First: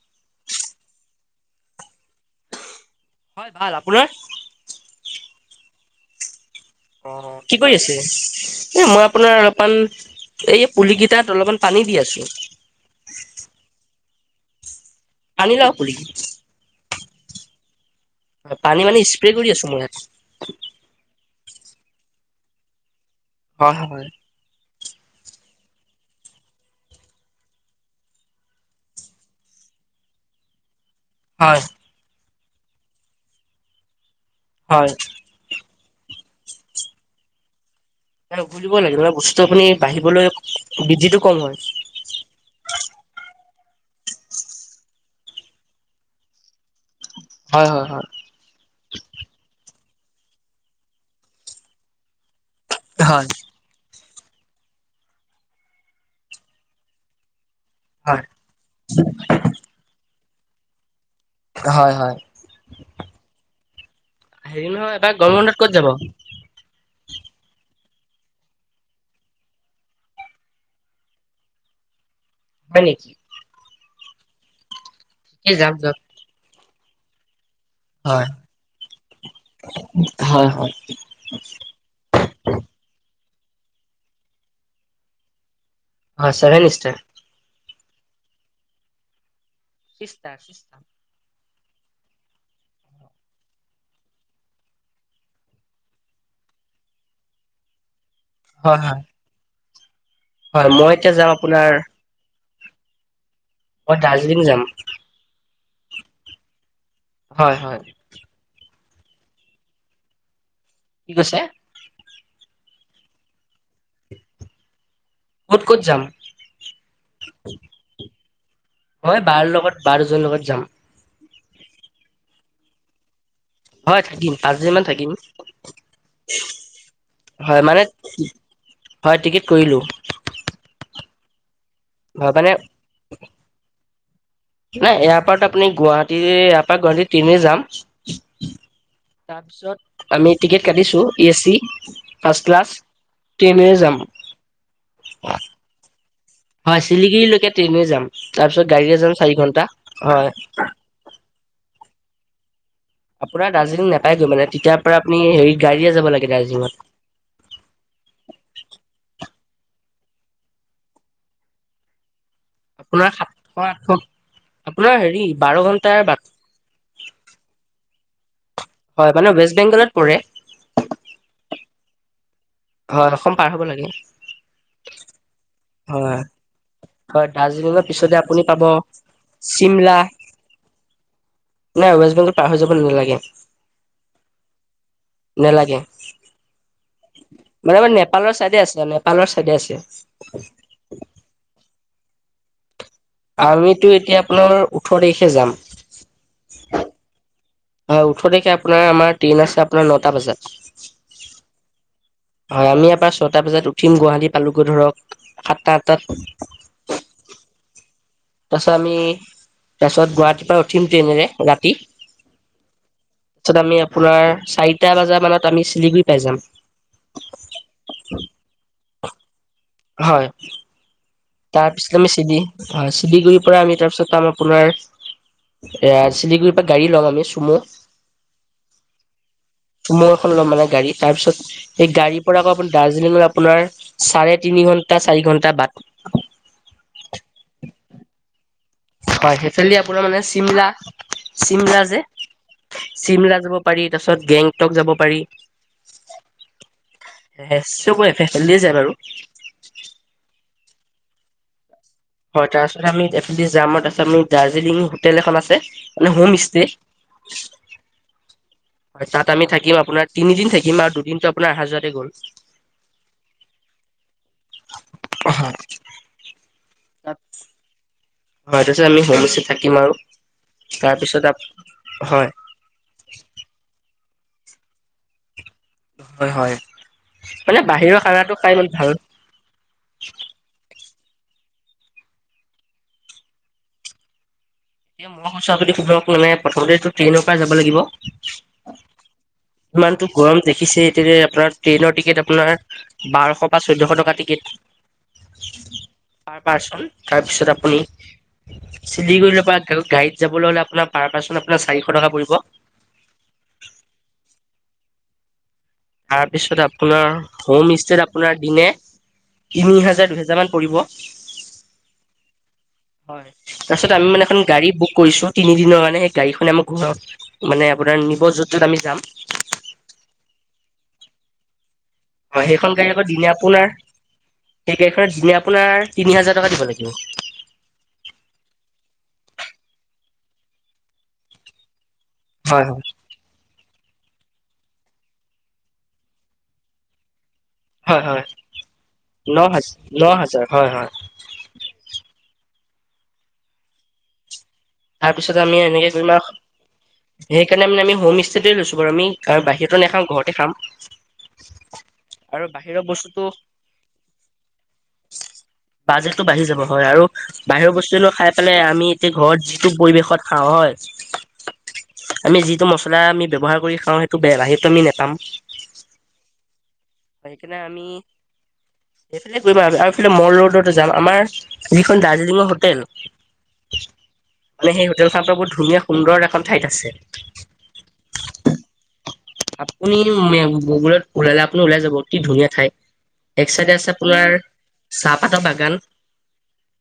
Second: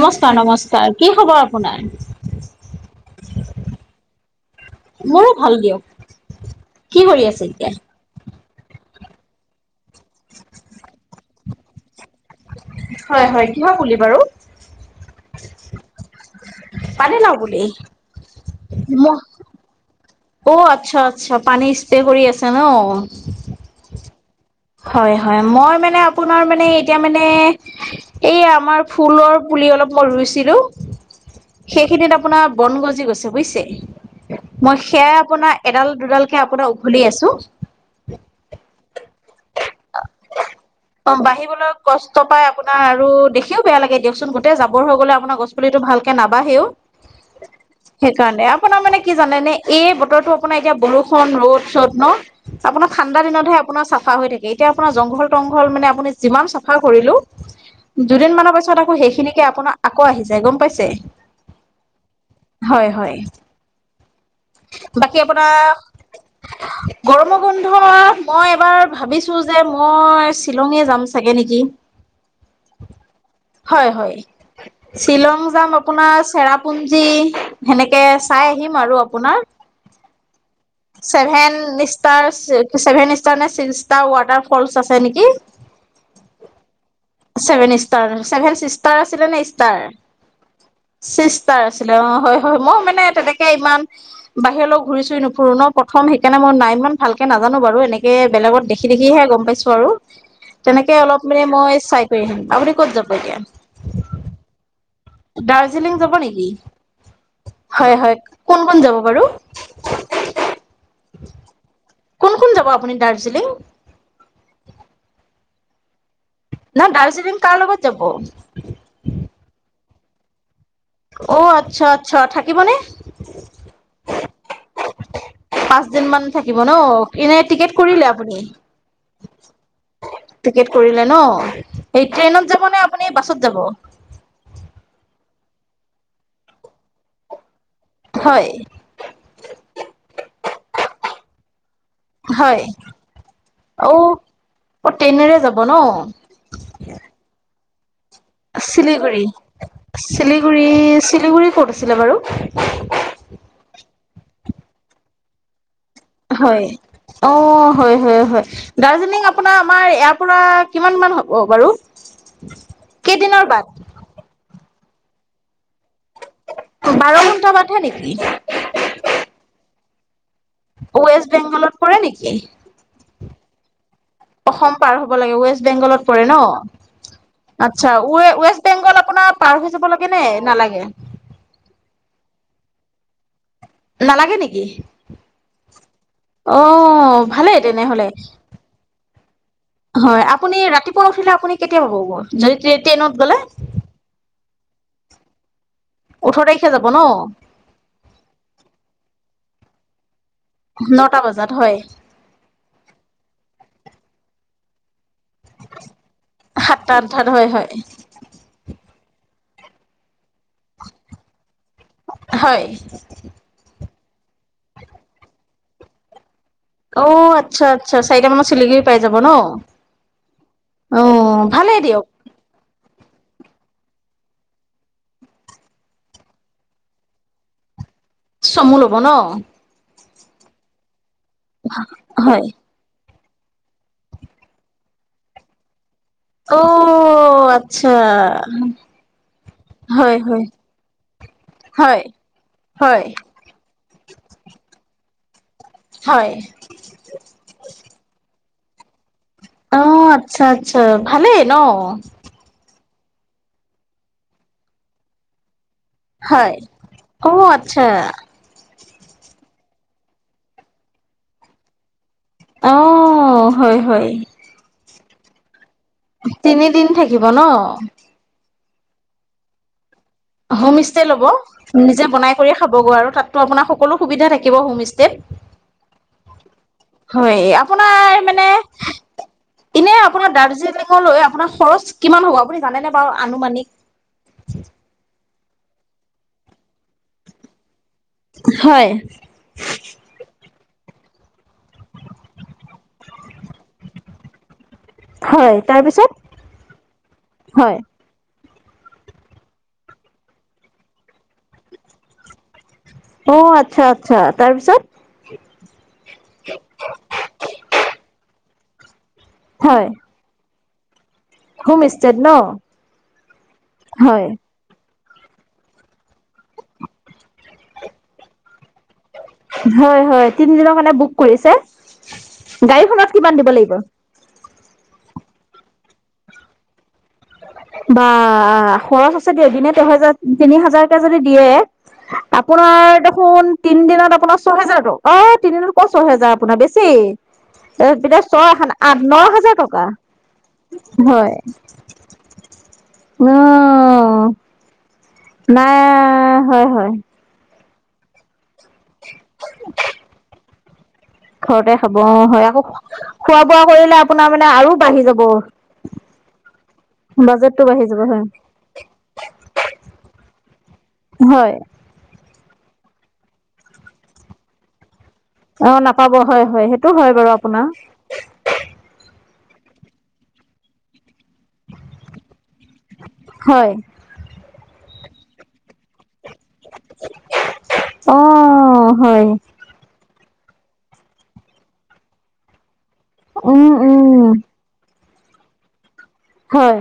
নমস্কাৰ নমস্কাৰ, কি খবৰ আপোনাৰ? হয় ভাল, আপোনাৰ? মোৰো ভাল দিয়ক। কি অ, কৰি কি এতিয়া? কৰি আছে? এ মই আপোনাৰ অলপমান এই পুলি কেইটাত অলপমান পানী দি আছো। হয়, হয়, কিহৰ পুলি বাৰু? পানীলাও পুলি। পানীলাও পুলি? পানী মানে ম স্প্ৰে কৰি আছো মই ইয়াত। অ, আচ্ছা-আচ্ছা পানী স্প্ৰে কৰি আছে ন। হ হয়। হয়, হয়, মই মানে আপোনাৰ মানে এতিয়া মানে এই আমাৰ ফুলৰ পুলি অলপ মই ৰুইছিলো। সেইখিনিত আপোনাৰ বন গজি গৈছে বুজিছে, মই হয় সেয়াই আপোনাৰ এডাল দুডালকে আপোনাৰ উঘলি আছো। উঘুলিবি লাগিব মানে বস্তুটো আপুনি বাঢ়িবলৈ অ বৃদ্ধিটো কম হয়। বাঢ়িবলৈ কষ্ট পাই আপোনাৰ আৰু দেখিও বেয়া লাগে দিয়কচোন গোটেই জাবৰ হৈ গ'লে আপোনাৰ গছ পুলিটো ভালকে নাবাঢ়েও। হয়, হয়, হয়। কাৰণে আপোনাৰ মানে কি জানে নে এই বতৰটো আপোনাৰ এতিয়া বৰষুণ ৰ'দ-চ'দ ন। আপোনাৰ ঠাণ্ডা হয় দিনতহে আপোনাৰ চাফা হৈ থাকে, এতিয়া আপোনাৰ জংঘল-টংঘল মানে আপুনি যিমান চাফা কৰিলো হয় দুদিনমানৰ পিছত আকৌ সেইখিনিকে আপোনাৰ আকৌ আহি যায় গম পাইছে। হয় হয় হয় হয়, হয়। হেৰি নহয় এইবাৰ গৰমত ক'ত যাব? গৰমৰ বন্ধত মই এবাৰ ভাবিছো যে মই শ্বিলঙে যাম চাগে নেকি। হয় নেকি? হয়, হয়, শ্বিলং যাম আপোনাৰ চেৰাপুঞ্জী সেনেকে হয় চাই আহিম আৰু আপোনাৰ হয় হয় ছেভেন ষ্টাৰ্ছ ছেভেন ষ্টাৰ নে ছি তাৰ ৱাটাৰ ফল্ছ আছে নেকি। হয় seven star. Seven star, seven sister আছিলে নে ষ্টাৰ? চিষ্টাৰ চি চিষ্টাৰ আছিলে অ, হয়, হয়, মই মানে তেনেকে ইমান বাহিৰলৈ ঘূৰি-চুৰি নুফুৰো ন, প্ৰথম সেইকাৰণে মই নাই সেইকাৰণে ইমান ভালকে নাজানো বাৰু এনেকে বেলেগত দে হয় হয় হে গম পাইছো আৰু, হয় মই তেনেকে এতিয়া যাম অলপ মানে আপোনাৰ মই চাই কৰি আহিম, আপুনি ক'ত যাব এতিয়া? মই দাৰ্জিলিং যাম। দাৰ্জিলিং যাব নেকি? হয়, হয়, কোন-কোন যাব বাৰু? কি কৈছে? কোন-কোন যাব আপুনি দাৰ্জিলিং? ক'ত-ক'ত যাম? না দাৰ্জিলিং কাৰ লগত যাব? মই বাৰ লগত বাৰজনৰ লগত যাম। অ, আচ্ছা-আচ্ছা থাকিবনে? হয় থাকিম, পাঁচদিন মান থাকিম। পাঁচদিন মান থাকিব ন, এনে হয় টিকেট মানে কৰিলে আপুনি? হয় টিকেট কৰিলোঁ। টিকেট কৰিলে ন এই হয় মানে ট্ৰেইনত যাব নে আপুনি বাছত যাব নাই ইয়াৰ পৰা আপুনি গুৱাহাটী ইয়াৰ পৰা গুৱাহাটী তিনি যাম হয় তাৰপিছত আমি টিকেট কাটিছো এ চি ফাৰ্ষ্ট হয় ক্লাছ অ টেনেজাম অ ট্ৰেইনেৰে যাব ন হয় শিলগিৰিলৈকেট্ৰেইনে যাম তাৰপিছত গাড়ীৰে যাম চিলিগুৰি চাৰি ঘন্টা হয় চিলিগুৰি চিলিগুৰি ক'ত আছিলে বাৰু আপোনাৰ দাৰ্জিং নাইৈ মানে তেতিয় পৰাপনি হেৰি গড়ীয়ে যাব লাগে হয় দাৰ্জিলিঙত অ হয় হয় হয় দাৰ্জিলিং আপোনাৰ আমাৰ ইয়াৰ পৰা কিমান মান হ'ব বাৰু [unintelligible] আপোনাৰ কেইদিনৰ সাতশ বাট আঠশ আপোনাৰ হেৰি বাৰ ঘন্টাৰ বাট বাৰ ঘণ্টাটা পাঠা নেকি হয় মানে ৱেষ্ট বেংগলত পৰে ৱেষ্ট বেংগলৰ পৰে নেকি হয় অসম অসম পাৰ হ'ব লাগে অসম পাৰ হ'ব লাগে ৱেষ্ট বেংগলত হয় পৰে ন হয় দাৰ্জিলিঙৰ আচ্ছা পিছতে আপুনি পাব ৱেষ্ট বেংগল আপোনাৰ পাৰ হৈ যাব চিমলা লাগে নে নালাগে নাই ৱেষ্ট বেংগল পাৰ হৈ যাব নালাগে নালাগে নেকি নালাগে অ ভাল মানে তেনেহ আমাৰ নেপালৰ চাইডে আছে নেপালৰ চাইডে আছে হয় আ পুৱ উঠিল আপুনি কেতিয়া পাব যদি ট্ৰেইনত গ'লে আমিতো এতিয়া আপোনাৰ ওঠৰ তাৰিখে যাম ওঠৰ তাৰিখে যাব ন হয় ওঠৰ তাৰিখে আপোনাৰ আমাৰ ট্ৰেইন আছে আপোনাৰ নটা বজাত নটা বজাত হয়। হয় আমি আাৰ পৰা ছয়টা বজাত উঠিম গুৱাহাটী পালোগৈ ধৰক সাতটা আঠটাত সাতটা আঠঠাত হয় হয়। তাৰপাছত আমি তাৰপিাছত গুৱাহাটীৰ পৰা উঠিম ট্ৰেইনেৰে ৰাতি হয় তাৰপছত আমি আপোনাৰ চাৰিটা বজা মানত আমি চিলিগুৰি পাই যাম। অ', আচ্ছা আচ্ছা চাৰিটা মানত চিলিগুৰি পাই যাব ন হয়। অ', ভালেই তাৰপিছত দিয়ক আমি চিলি অ', চিলিগুৰি এ চিলিগুডৰিৰ পৰা গাড়ী ল'ম আমি চুমু চমু ল'ব ন মৌ এখন ল'ম মানে গাড়ী তাৰ পিছত সেই গাড়ীৰ পৰা হয় আকৌপ দাৰ্জিলিঙত আপোনাৰ চাৰে তিনি ঘণ্টা চাৰি ঘন্টা বাট অ আচ্ছা হয় সেইফালি আপোনাৰ হয় মানে হয় চিমলা চিমলা যে হয় হয় চিমলা যাব পাৰি তাৰ পিছত গেংটক যাব পাৰি হয়। চবফে খেলিয়ে যায় বাৰু অ আচ্ছা আচ্ছা ভালেই ন হয় তাৰপিছত আমি এইফালেদি যাম ড়দৰেত আ আমি দাৰ্জিলিং হোটেল এখন আছে ন হোম হয় ষ্টে অ আচ্ছা হয় তাত আমি থাকিম আপোনাৰ তিনিদিন থাকিম আৰু দুদিনটো আপোনাৰ আহা যোৱাতে গ'ল। অ হয় হয় হয় তিনিদিন থাকিব ন হয় তাৰ পিছত আমি হোমষ্টে থাকিম আৰু হোমষ্টে ল'ব তাৰপিছত নিজে হয় বনাই কৰিয়ে খাবগৈ আৰু তাতো আপোনাৰ সকলো সুবিধা থাকিব হোম ষ্টেত হয় হয় হয় মানে বাহিৰৰ আপোনাৰ খানাটো মানে খাই ইমান ভাল এনে আপোনাৰ দাৰ্জিলিঙলৈ আপোনাৰ খৰচ কিমান হ'ব আপুনি জানেনে বাৰু আনুমানিক এ মই কৈছো আপুনি ধৰক মানে প্ৰথমতে ট্ৰেইনৰ পৰা যাব লাগিব হয় ইমানটো গৰম দেখিছে এতিয়া আপোনাৰ ট্ৰেইনৰ টিকেট আপোনাৰ বাৰশ বা চৈধ্যশ টকা টিকেট হয় তাৰপিছত পাৰ পাৰ্চন তাৰপিছত হয় আপুনি চিলিগুৰিলে বা আৰু গাড়ীত যাবলৈ হ'লে আপোনাৰ পাৰ পাৰ্চন আপচাৰিশ টকা পৰিব। অ আচ্ছা আচ্ছা তাৰপিছত [unintelligible] তাৰপিছত আপোনাৰ হোমষ্টেত আপোনাৰ দিনে তিনি হয় হাজাৰ দুহেজাৰ মান পৰিব। হোম ষ্টেত ন হয় তাৰপিছত আমি হয় মানে এখন গাড়ী বুক কৰিছো তিনি দিনৰ কাৰণে গাড়ীখনে আমাৰ ঘৰত মানে আপোনাৰ নিব য'ত য'ত আমি যাম। হয় হয় তিনিদিনৰ কাৰণে বুক কৰিছে হয় সেইখন গাড়ী আকৌ গাড়ীখনত দিনে কিমান দিব আপোনাৰ লাগিব? সেই গাড়ীখনত দিনে আপোনাৰ তিনি হাজাৰ টকা দিব লাগিব। বা খৰচ আছে দে দিনে তেহেজাৰ তিনি হাজাৰকে যদি দিয়ে হয় হয় আপোনাৰ দেখোন তিন দিনত আপোনাৰ ছহেজাৰ ত অ', তিনদিনত কত ছয়হেজাৰ আপোনাৰ বেছি তাৰপিছত হয় পিতাই হয় ছয় আঠ ন হাজাৰ হাজ টকা ন হাজাৰ হয় হয় ন তাৰপিছত আমি নাই এনেকে কৰিম‌ আও হয় হয় সেইকাৰণে মানে আমি হোমষ্টেতে লৈছো বাৰু আমি আৰু বাহিৰতো নাখাও ঘৰতে খাম। ঘৰতে খাব অ আৰু হয় আকৌ বাহিৰৰ বস্তুটো খোৱা বোৱা কৰিলে আপোনাৰ মানে আৰু বাঢ়ি যাব। বাজেটতো বাঢ়ি যাব হয় আৰু বাজেটটো বাহিৰৰ বাঢ়ি যাব বস্তুনো হয় খাই পেলাই আমি এতিয়া ঘৰত যি টো পৰিৱেশত খাও হয় হয় আমি যিটো মছলা আমি ব্যৱহাৰ কৰি খাও সেইটো বেয়া সেইটো আমি নোপাম অ নাপাব হয় হয় সেই সেইকাৰনে আমি সেইফালে কৰিম আৰু আৰু এইফালে মল ৰোডতো যাম আমাৰ যিখন দাৰ্জিলিঙৰ হো টেল‌ হয় ‌মানে সেই হোটেলখন আপোনাৰ বহুত ধুনীয়া সুন্দৰ এখন ঠাইত আছে অ হয় আপুনি মে গুগলত ওলালে আপুনি ওলাই যাব কি ধুনীয়া ঠাই এক উম চাইডে আছে উম আপোনাৰ চাহপাতৰ বাগান হয়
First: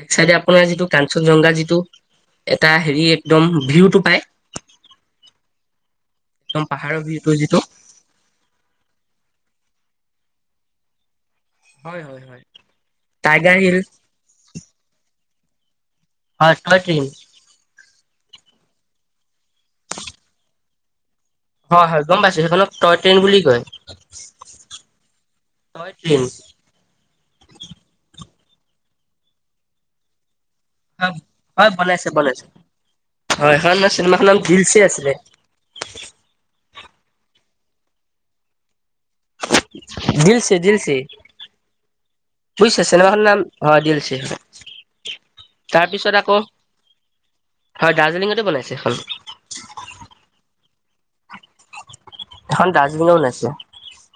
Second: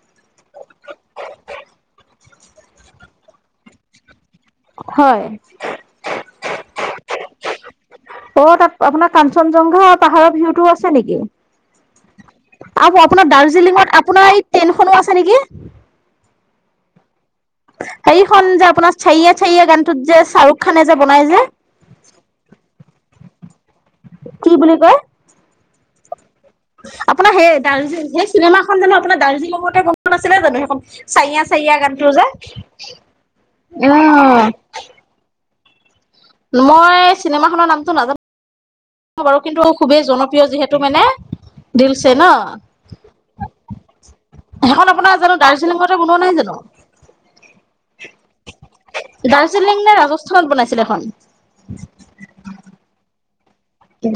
এক চাইডে আপোনাৰ যিটো কাঞ্চনজংঘা যিটো এটা হেৰি একদম ভিউটো পায় হয় একদম পাহাৰৰ ভিউটো যিটো অ তাত আপোনাৰ কাঞ্চনজংঘা পাহাৰৰ ভিউতটো আছে নেকি হয় হয় হয় আ আপোনাৰ টাইগাৰ হিল দাৰ্জিলিঙত আপোনাৰ এই ট্ৰেইনখনো আছে নেকি হয় কালাকে হেখনন যে আপোনাৰ চাৰিয়ে চাৰিয়ে গানটোত যে শ্বাহৰুখ খানে যে বনাই যে হয় হয় গম পাইছো সেইখনক টয় ট্ৰেইন বুলি কয় কি বুলি কয় টয় ট্ৰেইন আপোনাৰ সেই দাৰ্জিলিং সেই চিনেমাখন জানো আপোনাৰ দাৰ্জিলিঙতে গম নাছিলে জানো সেইখন চাইয়াা হয় চাইয়া বনাইছে গানটোজে‌ বনাইছে উম কি আছিল মই চিনেমাখনৰ নামটো নাজানো বাৰু কিন্তু খুবেই জনপ্ৰিয় দিলছে যিহেতু দিলছে মানে দিলছে ন বুজিছে চিনেমাখনৰ ন দিলছে সেইখন আপোনাৰ জানো দাৰ্জিলিঙতে তাৰপিছত কোননোৱা নাই আকৌ জানো হয় দাৰ্জিলিঙতে বনাইছে সখন ডাৰজিলিং নে ৰাজস্থান বনাইছিলে এখন এখন ডাৰজিলিং ত বনাইছে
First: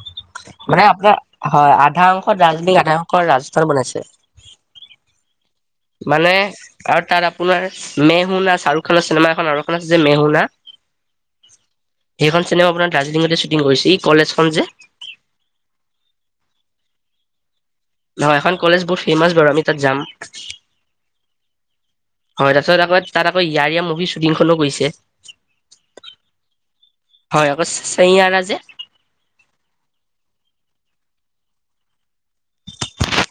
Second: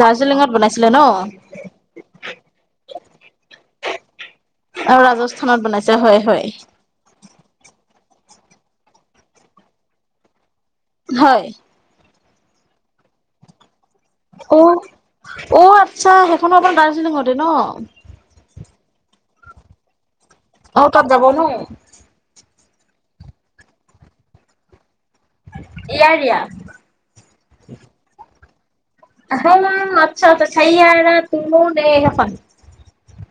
দাৰ্জিলিঙত মানে বনাইছিলে ন আপোনাৰ হয় আধা অংশ ৰাজজনী আধা অংশ ৰাজস্থানত বনাইছে আৰু ৰাজস্থানত বনাইছে হয় মানে হয় আৰু তাত আপোনাৰ মেহুনা শ্বাহৰুখ খানৰ চিনেমা এখন আৰু এ আছে যে মেহুনা হয় সেইখন চিনেমা আপোনাৰ দাৰ্জিলিঙতে শ্বুটিং কৰিছে ই কলেজখন যে অ' অ আচ্ছা সেইখনো আপোনাৰ দাৰ্জিলিঙতে ন নহয় এখন কলেজ বহুত ফেমাচ বাৰু আমি তাত যাম অ তাত যাবনো হয় তাৰপিছত আকৌ তাত আকৌ ইয়াৰীয়া মুভি শ্বুটিংখনো কৰিছে ইয়াৰিয়া হয় আকৌ চে ইয় যে হ মছ ত চেইয়া তুমো নেখন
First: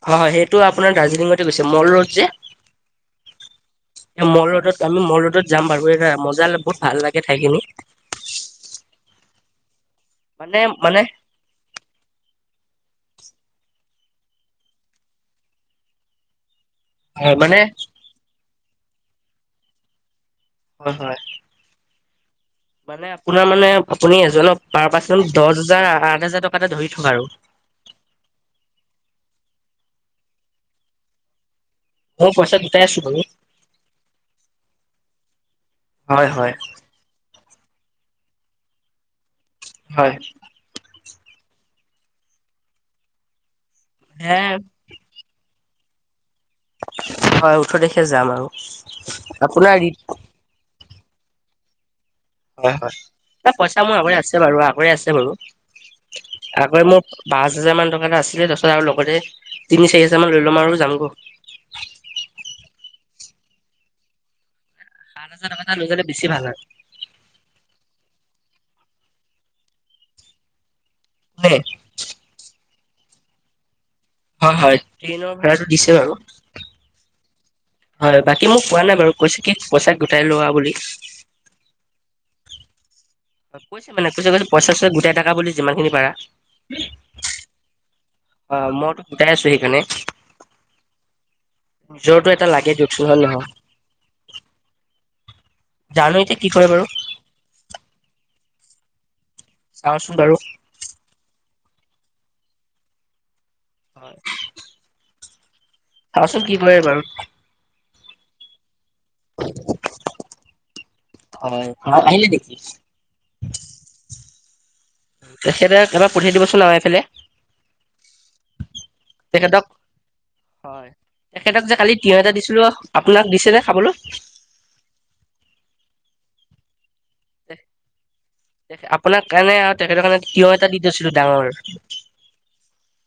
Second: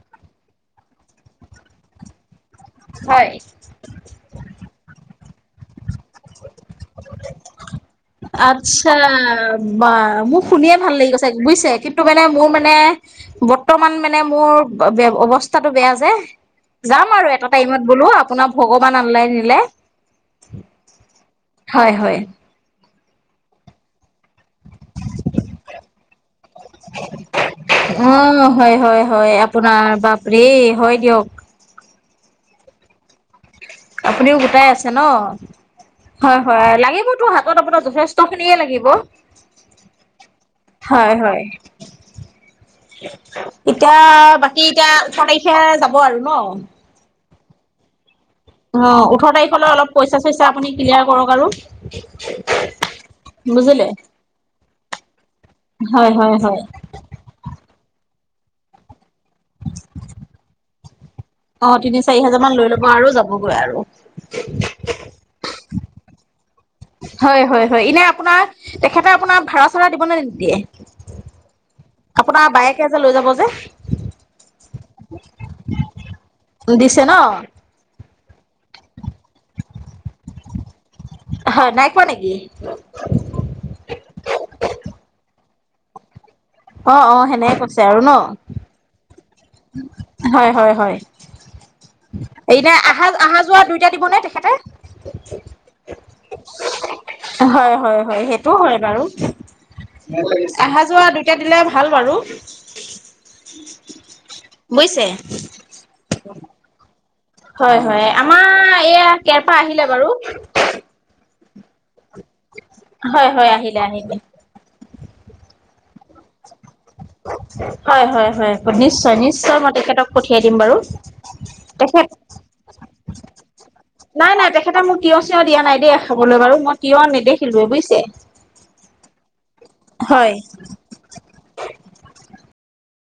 হয় হয় সেইটো আপোনাৰ দাৰ্জিলিঙতে গৈছে মল ৰোড যে হয় এ মল ৰোদত আমি মল ৰোডত যাম বাৰু এ মজা বহুত ভাল লাগে ঠাইখিনি আচ্ছা বা মোক মানে শুনিয়ে ভাল মানে লাগিছে বুজিছে কিন্তু মানে মোৰ মানে বৰ্তমান মানে মোৰ অৱস্থাটো বেয়া যে যাম আৰু হয় এটা মানে টাইমত বোলো আপোনাৰ ভগৱান আনলাই নিলে হয় হয় হয় হয় মানে আপোনাৰ মানে আপুনি এজনক পাৰ পাৰ্চন দহ হাজাৰ আঠ হাজাৰ টকাটা ধৰি থক আৰু অ হয় হয় হয় আপোনাৰ বাপৰে হয় দিয়ক মই পইচা গটাই আছো বাৰু আপুনিও গোটাই আছে ন হয় হয় লাগিব তোৰ হাত আত আপোনাক যথেষ্ট খিনিয়ে লাগিব হয় হয় হয়, এতিয়া হে বাকী এতিয়া ওঠৰ তাৰিখে যাব আৰু ন? হয়, ওঠৰ তাৰিখে যাম আৰু। অ ওঠৰ তাৰিখলৈ আপোনাৰ অলপ পইচা - চইচা আপুনি ক্লিয়াৰ কৰক আৰু। হয় হয়, এ পইচা বুজিলে মোৰ আগৰে আছে বাৰু আগৰে আছে বাৰু হয় হয় হয় আগৰে মোৰ পাচ হাজাৰমান টকা এটা আছিলে তাৰ পাছত আৰু লগতে তিনি - চাৰি হাজাৰমান লৈ ল'ম আৰু যাম গ'। অ তিনি, চাৰি হাজাৰমান লৈ ল'ব আৰু যাবগৈ আৰু। সাত হাজাৰ টকা এটা লৈ গলে বেছি ভাল হয়। হয় হয় হয় এনে আপোনাৰ তেখেতে আপোনাৰ ভাড়া - চাঢ়া দিবনে নিদিয়ে? দেই আপোনাৰ বায়েকে যে লৈ যাব যে। হয় হয়, ট্ৰেইনৰ ভাড়াটো দিছে বাৰু। দিছে ন হয়, বাকী মোক কোৱা নাই বাৰু কৈছে কি পইচা গোটাই লোৱা বুলি। হয় নাই কোৱা নেকি? অ কৈছে মানে কৈছে গলে পইচা - চইচা গোটাই টাকা বুলি যিমানখিনি পাৰা। ক অ সেনেকে কৈছে আৰু ন। অ মইতো গোটাই আছো সেইকাৰণে। হয় হয় হয় নিজৰটো এটা লাগে এতিয়া দিয়কচোন আহা হয় আহা নহয় যোৱা দুইটা দিবনে তেখেতে? জানো এতিয়া কি কৰে বাৰু? হয় হয় হয় সেইটো হয় বাৰু। চাওঁচোন ভাল বাৰু লাগিছ আহা যোৱা দুইটা দিলে ভাল বাৰু। হয়। বুজিছে? [inaudible] কি কৰে বাৰু? হয় হয় আমাৰ এইয়া কেৰপা আহিলে বাৰু। হয়, অ আহিলে নেকি? হয় হয় আহিলে আহিলে। এ সেইটোৱে কিবাত হয় হয় হয়, নিশ্চয় নিশ্চয় মই তেখেতক পঠিয়াই দিম বাৰু। হয় তেখেতক যে কালি তেখেত তিয়হ এটা দিছিলো আপোনাক দিছে নে খাবলৈ? নাই নাই তেখেতে মোক তিয়হ- চিয়হ দিয়া নাই দেই খাবলৈ বাৰু, মই তিয়হ নেদেখিলো বুজিছে? তেখে আপোনাৰ কাৰণে আৰু তেখেতৰ কাৰণে হয় তিয়হ এটা দি থৈছিলো ডাঙৰ।